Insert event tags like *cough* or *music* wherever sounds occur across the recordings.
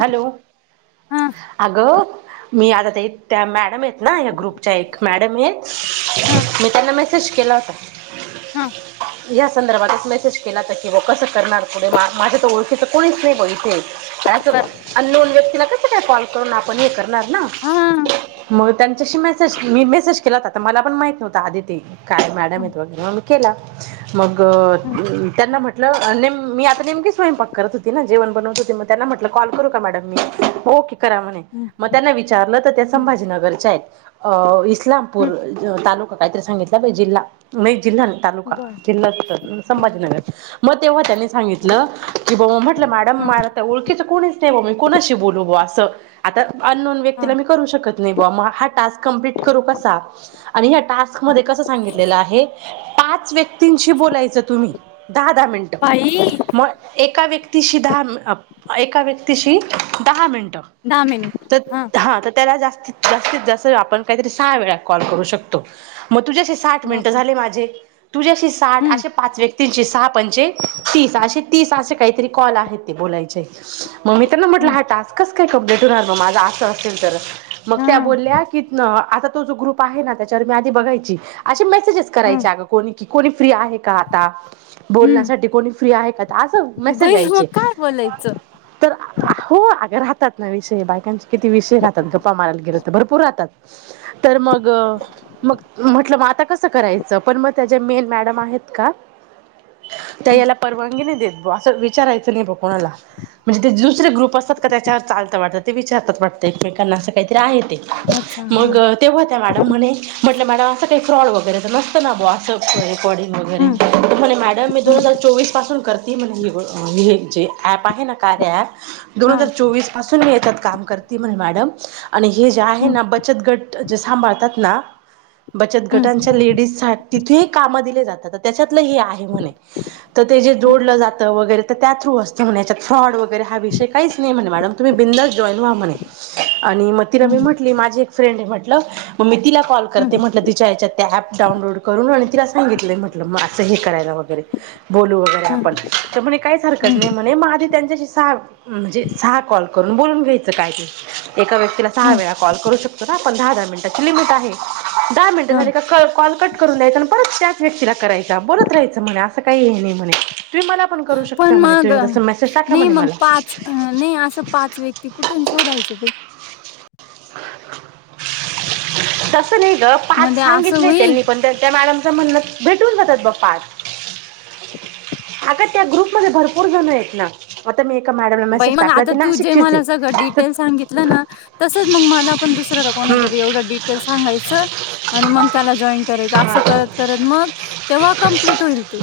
Hello हा अगं मी आता ते त्या मॅडम येत ना या ग्रुपच्या एक मॅडम हे मी त्यांना मेसेज केला होता हम या संदर्भातच मेसेज केला तर की व कसं करणार पुढे मा माझ्या तर ओळखीचं कोणीच नाही ब इथे अ बर अस अनोन् व्यक्तीला कसं काय कॉल करून आपण हे करणार ना हा मग त्यांच्याशी मेसेज मी मेसेज केला होता तर मला पण माहित नव्हता आदिती काय मॅडम ह येत वगैे मम केला मग ह त्यांना म्हटलंम मी आता नेमकीे स्वयंपाक करत होती ना जेवण बनवत होते म त्यांना म्हटलं कॉल करू का मॅडम मी ओके करा म्हणे मग त्यांना विचारलं तर त्या ह ह संभाजीनगरच्या आहेत अ इस्लामपूर तालुका काहीतरी सांगितला बा जिल्हा म्ह एक जिल्हा नाही तालुका बर जिल संभाजीनगर मग तेव्हा त्यांनी सांगितलं की बा मॅडम ह मला ओळखीच कोणीच नाही हो मी कोुणाशी बोलू ब असं आता अननोन ह व्यक्तीला मी करू शकत नाही बा म हा टास्क कंप्लीट करू कसा आणि या टास्क ह मध्ये कसं सांगितलेलं आहे पाच व्यक्तींशी बोलायचं तुम्ही दहा दहा मिनट बाई एका व्यक्तीशी दहा एका व्यक्तीशी दहा मिनटं दहा मिनिट तर हा तर त्याला जास्त जास्तीत जास्त आपण काहीतरी सहा वेळा कॉल करू शकतो मग तुझ्या साठ मिनट बापरे झाले माझे तुझ्याशी साठ हम्म असे पाच व्यक् तीनशे सहा पंचेे तीस असे तीस असे काहीतरी कॉल आहेत ते बोलायचे मग मी त्यांना म्हटलं हम्म हा टास्कच काय कमप्लीट होणार मग माझा असं असेल तर मग हा त्या बोलल्या की आता तो जो ग्रुप आहे ना त्याच्यावर मी आधी बघायची असे मेसेजेस हा करायचे अ कोणी की कोणी फ्री आहे का आता हम्म बोलण्यासाठी कोणी फ्री आहे का असं मेसेज बई मग यायचे. काय बोलायचं तर आ हो अग राहतात ना विषय बायकांचे किती विषय राहतात गप्पा मारायला गेले तर भरपूर राहतात. तर मग. मग म्हटलं मग आता कसं करायचं पण मग त्या ज मेन मॅडम आहेत का. त्या हम् याला परवानगी नाही देत ब असं विचारायचं नाही ब कोणाला? म्हणजे ते दुसरे ग्रुप असात का त्याच्यावर चालतं वाटतं ते विचारतात वाटतं एकमेकांना असं काहीतरी आहे ते. अच्छा मग हा तेव्हा त्या् मॅडम म्हणे. म्हटलं मॅडम असं काही फ्रॉड वगैरे नसत ना बं रेकॉर्डिंग वगैरे हम्म तर म्हणे मॅडम मी दो हम्म हजार चोवीस. पासून करते म्हण हे हे जे ऍप आहे ना कार्य ऍप. दोन हा हजार चोवीस पासून मी येतात काम करते म्ह मॅडम. आणि हे जे आहे हम्म ना बचत गट जे सांभाळतात ना. बचत हम्म गटांच्या लेडीज तिथेही काम दिले जातात त्याच्यातलं हे आहे म्हणे. ते जे हम्म जोडलं जातं वगैरे तर त्या थ्रू असस्ते होण्याच्या. फ्रॉड वगैरे हा विषय काहीच नाही म्हणे मॅडम तुम्ही बिंदास जॉईन व्हा म्हणे. आणि मग तिला मी म्हटली माझी एक फ्रेंड आहे म्हटलं मग मी तिला कॉल हम्म करते म्हटलं तिच्या या्याच्यात. त्या ऍप डाउनलोड करून आणि तिला सांगितलंय म्हटलं मग असं हे करायला वगैरे. बोलू वगैरे आपण हम्म तर म्हणे काहीच हरकत हम्म नाही म्हणे म आधी त्यांच्याशी सा म्हणजे सहा कॉल करून बोलून घ्यायचं काय ते. एका व्यक्तीला सहा हम्म वेळा कॉल करू शकतो ना आपण दहा दहा मिनिटची लिमिट आहे दहा हा मिनिट झा कॉल. कट करून द्यायच आणि परत त्याच व्यक्तीला करायचा बोलत रायचं म्हणे असं काही हे नाही म्हणे. तुम्ही मला पण करू पण शकता म्हणे तुम्ही जस मेसेज टाका म्हणे मला. अ नाही असं पाच व्यक्ती कुठून शोधायचे ते. तसं नाही ग पाच मध्ये असं सांगितलं होईल त्यांनी पण त्या त्या मॅडमचं म्हणणं. भेटून जातात ब पाच अग त्या ग्रुपमध्ये भरपूर जण आहेत ना. आता मी एका मॅडमला मेसेज टाकला ती ना शिकषित. े सांगितलं ना तसच मग मला पण दुसरला कोणा हम्म, जरी एवढं डिटेल सांगायचं. आणि मग त्याला जॉईन करायचं असं हा. करत करत मग तेव्हा कम्प्लीट होईल ते.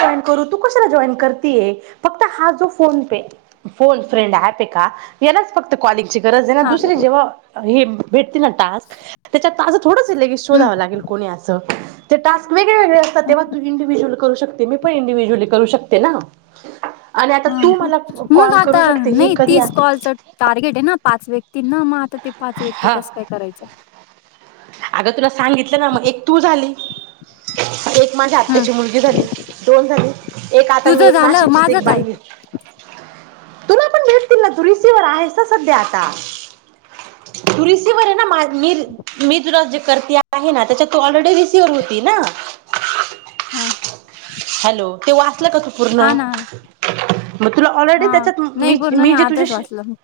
जन करू तू कशाला जॉईन करतेय फक्त हा जो फोन पे फोन फ्रेंड आहे का. यांनाच फक्त कॉलिंगची गरज आहे ना हा दुसर जेव्हा हे भेटते ना टास्क. त्याच्यात आस थोडंस लेगी हम्म शोधावं लागेल कोणी असं. ते टास् वेगळेवेगळे असतात तेहा तू इंडिव्हज्यअल करूकता. ते मी पण इंडिव्हज्युअली करू शकते ना. आणि आता हा तू का मला मग कॉल करू आता शकते हे नाही कधी आ तीस कॉलच टार्गेट आहे ना पाच व्यक्तीना मग आता ते पाच व्यक्ती हा कसं काय करायचं. अगं तुला सांगितलं ना मग एक तू झाली. एक माझ्या हम्म आत्याची मुलगी झाली. दोन झाले एक आता मी तुझं एक झालं नाशिकचीच माझं एक काय बाईली. तुला पण भेटतील ना तू रिसी्हवर आहेस ना सध्या आता. तुलसीवर आहे ना मी मी तुला जे करते.. नाही ना त्याच्यात तू ऑलरेडी रिसिवर्ह होती ना. हा. हॅलो ते वाचलं का तू पूर्ण हा ना मग तुला ऑलरेडी हा त्याच्यात नाही मी पूर्ण नाही मी जे तुझे. आताच वाचलं मी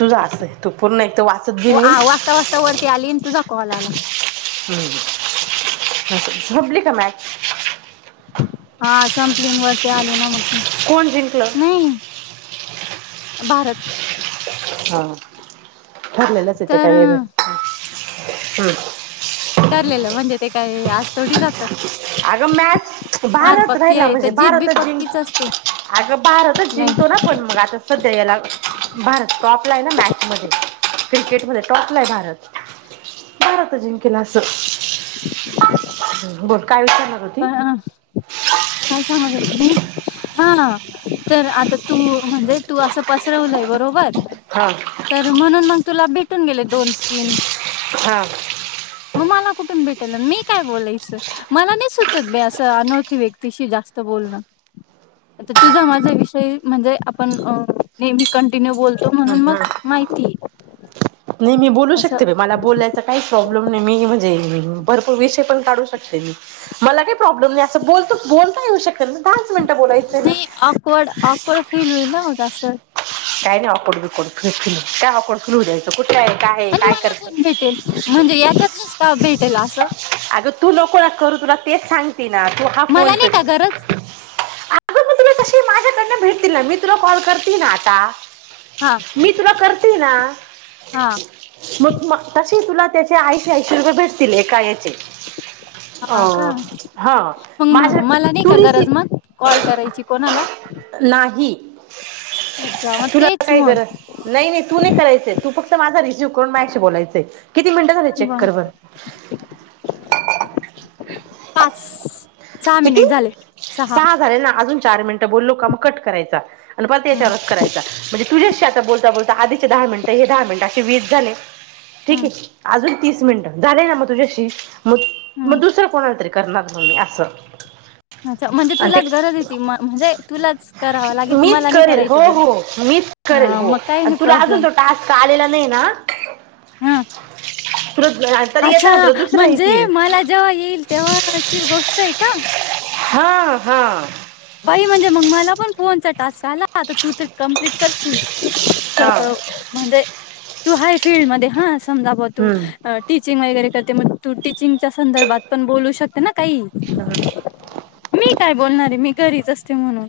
तुझा असय तू पूर्ण एक वाच आ वाचता वाजता वरती आली तुझा कॉल आला. हम्म झोपली का मॅट हा संपली वर. ते आले ना मग कोण जिंकलं नाही भारत. हा ठरलेलंच येते तर काय वेग हम्. ठरलेलं म्हणजे ते काही आज थोडी जातं. अगं मॅच भारत राहिला आहे तर म्हणजे जीत बी भारतच जिंक पक्कीच असते अगं बाराातच नाही जिंकतो ना पण मग आता सध्या याला भारत टॉपला आहे ना मॅच मध्ये क्रिकेटमध्येध्ये टॉपला आहे भारत भारत जिंकल असं हम् बोल काय विचारणार प होती *inaudible* काय सांगाुमी हा तर आता तू म्हणजे तू असं पसरवलंय बरोबर हा तर म्हणून मग तुला भेटून गेले दोन तीन हा मग मला कुठून भेटेल मी काय बोलायचं. मला नाही सुचत मी असं अनोखी व्यक्तीशी जास्त बोलणं तर तूझ माझा विषय म्हणजे आपण नेहमी कंटिन्यू बोलतो म्हणून मग माहिती नाही मी बोलू असं शकते मला बोलायचा काही प्रॉब्लेम नाही मी म्हणजे भरपूर विषय पण काढू शकते. मला काही प्रॉब्लेम नाही असं बोलतो बोलता येऊ शकत ना दहाच मिनिटं बोलायचं ना अकवड ऑकवर्ड फील होईल ना होग सर काय नाही अकोड बकोड फल काय अकोड फुलू द्यायचं कुठे आहे काय आणि काय मला करतं कोण भेटेल म्हणजे याच्यातलीच्टाफ भेटेल असं अगं तू नको करू तुला तेच सांगते ना तू हा फोन पे कर तरंच त्यां भेटतील ना मी त्र कॉल करतील ना आता हा मी तुला करते ना हा मग मग तसे तुला त्याचे ऐशी ऐंशी रुपये भेटतील एका याचे हा का अ हा मग माझ्या म मला नाही तू का रिसी गरज मग कॉल करायची कोणाला नाही अच्छा मग तुला तेच काय मग करा नाही नाही तू नाही करायचंय तू फक्त माझा रिझ्यव करून माझशी बोलायचंय किती मिनटं झाले बर चेक्करवर पाच सहा किती मिनिट झाले सहा झाले ना अजून चार मिनट लो क कराय हम्म करायचा म्हणजे तुझ्याशी आता बोलता बोलता आधीचे दहा मिनिटं हे दहा मिनिट असे वेज झाले. ठीक हम्म आहे अजून तीस मिनिटं झाले ना मग तुझ्याशी मग मग हम्म दुसरं कोणातरी करणार म्मी असं अच्छाणजे आणि तुलाच ते गरज म्हणजे तुलाच कराव लागेल ते मीच मला नाही करेल हो करायचं तर मग का तू अजून तो टास्क आलेला नाही ना हा त अच्छा म्हणजे मला जेव्हा येईल तेव्हाची गोष्ट आहे का. हा-हा बाई म्हणजे मग माला पण फोन चा टास्क आला आता तू तर कम्प्लीट करशील हा म्हणजे तू हाय फील्डमध्ये हा समजा ब तू हम्म टीचिंग वगैरे करते मग तू टीचिंगच्या संदर्भात पण बोलू शकते ना काही ह मी काय बोलणार आहे मी घरीच असते म्हणून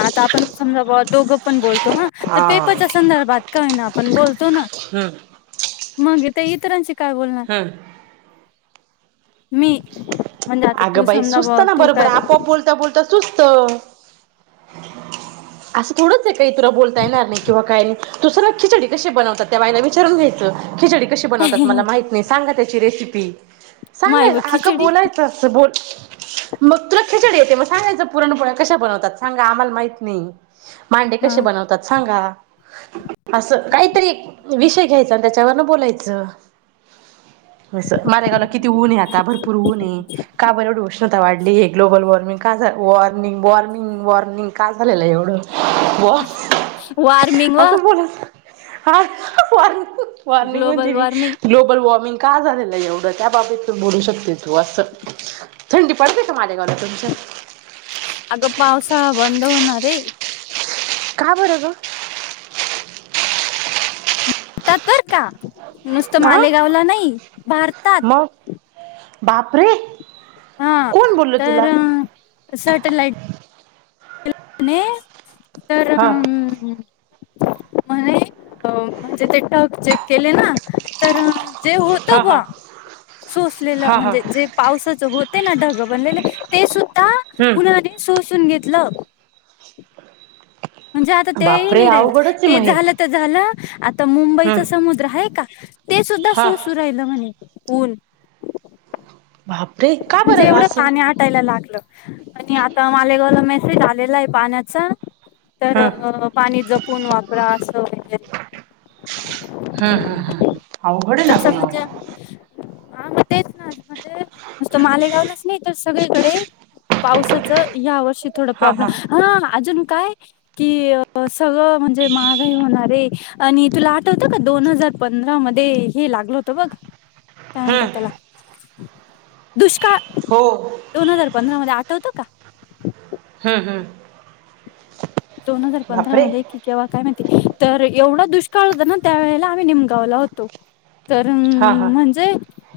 आता आपण समजा ब दोघं पण बोलतो हा तर पेपरच्या संदर्भात काय ना आपण बोलतो ना हम्म मग ते इतरांचे काय बोलणार हम्म मी म्हणजे आता अगं तू बाई समजा सुचत बा ना तू बरोबर काय आपोआप बोलता-बोलता सुचत असं थोडंच आहे काय, तुला बोलता येणार नाही किंवा काही नाही. सूचना खिचडी कशी बनवतात, त्या बाईला विचारून घ्यायचं खिचडी कशी बनवतात मला माहिती- सांगा त्याची रेसिपी. माय व सांगा- अगं खिचडी बोलायचं अस बोल मग तुला खिचडी येते, मग सांगायचं पुरणपोळ्या कशा बनवतात सांगा आम्हाला माहित नाही. मांडे हा कशे बनवतात सांगा? असं काहीतरी विषय घ्यायचा आणि त्याच्यावरन बोलायचं. अस मालेगावला किती ऊने आता भरपूर ऊन आहेे, का बर येवढं ऊन उष्णता वाढली हे, ग्लोबल वॉर्मिंग का झा वॉर्मिंग-वॉर्मिंग-वॉर्मिंग का झालेलं आहे एवढं? वॉ वॉर्मिंग व असं बोलायचं. हा वॉर्निंग म्हणते ग्लोबल मी, वॉर्मिंग ग्लोबल वॉर्मिंग का झालेलं आहे एवढं, त्या बाबीत बोलू शकते. तू अस थंडी पडते का मालेगावला तुमच्या? अगं पावसाळा बंद होणार ये. का बर ग? भारतात बर का नुसतं हा मालेगावला नाही भारतात? *unintelligible* मग बापरे. हा कोण बोलल तुला तर सॅटेलाइट- म्हणे तर- हा म्हणे, म्हणजे ते ढग चेक केले ना तर- जे होत हा हा बुवा, सोसलेलं हा हा म्हणजे जे- पावसाच होते ना ढगं बनलेले, ते सुद्धा हम्म उन्हाने शोषून घेतलं. म्हणजे आता ते बापरे नाही राहिलं, अवघडच आहे ते मग हे झालं- ते झालं आता हम्म मुंबईचा समुद्र आहे का, ते सुद्धा हा शोषु राहि- लं म्हणे ऊन. बापरे का - म्हणजे एवढं पाणी आटायला लागलं आणि आता मालेगावला मेसेज आलेलाय पाण्याचा- हम्म तर पाणी जपून वापरा असं वगैरे. हम्म-हम्म-हम्म अवघड ना हे तसं ग म्हणजे मग. हा मग तेच ना. म्हणजे नुसतं मालेगावलाच नाही, तर सगळीकडे पावसाचं या वर्षी थोडं प्रॉब्लेम हा अजून काय- कि सगळं म्हणजे महागाई होणार आहे आणि तुला आठवतं का दोन हजार- पंधरा मध्ये हे लागल होतं बघ- *unintelligible* *inaudible* काय म्हणतात हम्म त्याला? दुष्काळ- हो. दोन हजार पंधरा मध्ये आठवतं का? हम्मं, हम्म. दोन हजार पंधरा बापरे मध्ये की केव्हा काय माहिती तर एवढा दुष्काळ होत ना- त्यावेेळेला आम्ही निमगावला होतो तर- हा, हा. म्हणजे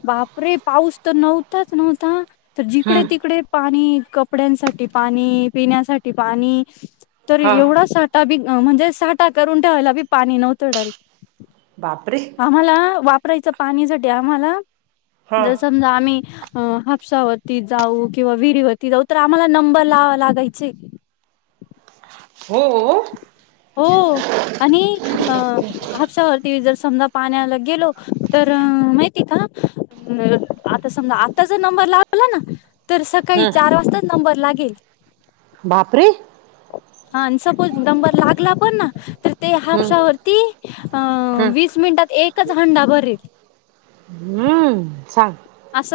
बापरे, पाऊस तर नव्हताच नव्हता तर हम्म जिकडे-तिकडे- पाणी, कपड्यांसाठी पाणी, पिण्यासाठी पाणी, तर हा एवढा ठा *unintelligible* म्हणजे साठा करून ठेवायला बी पाणी नव्हतं डायरेक्ट बापरे- आम्हाला वापरायचं पाणीसाठी आम्हाला हा ज समजा आम्ही- अ.. हापसा वरती जाऊ किंवा विहिरीवरती जाऊ तर आम्हाला नंबर लावावा लागायचे. हो... हो आणि अ हपसा- ते जर समजा पाण्याला गेलो तर माहिती का? हम्म, आता समजा आता जर नंबर लावला ना तर सकाळी हम्म चार वासताच नंबर लागेल. बापरे. हा आणि सपोज नंबर लागला पण ना तर ते हम्म हापशावरती अ हम्म वीस मिनिटात एकच हांडा भरेल. हम्म, छान. अस.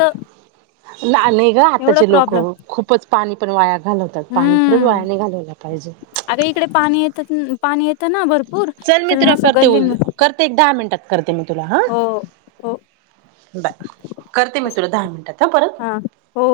लाआन हे ग आताचे लोक खूपच पाणी पण वाया घालवत पाणी खरंच वाया नाही घालवलं पाहिजे. अगं इकडे पाणी येतंन पाणी येतना भरपूर चल मी तर तुला असं करते गल्लीन उल करते एक दहा मिनिटात करते मी तुला हा, हो हो बाय, करते मी तुला दहा मिनटात हा परत. हो...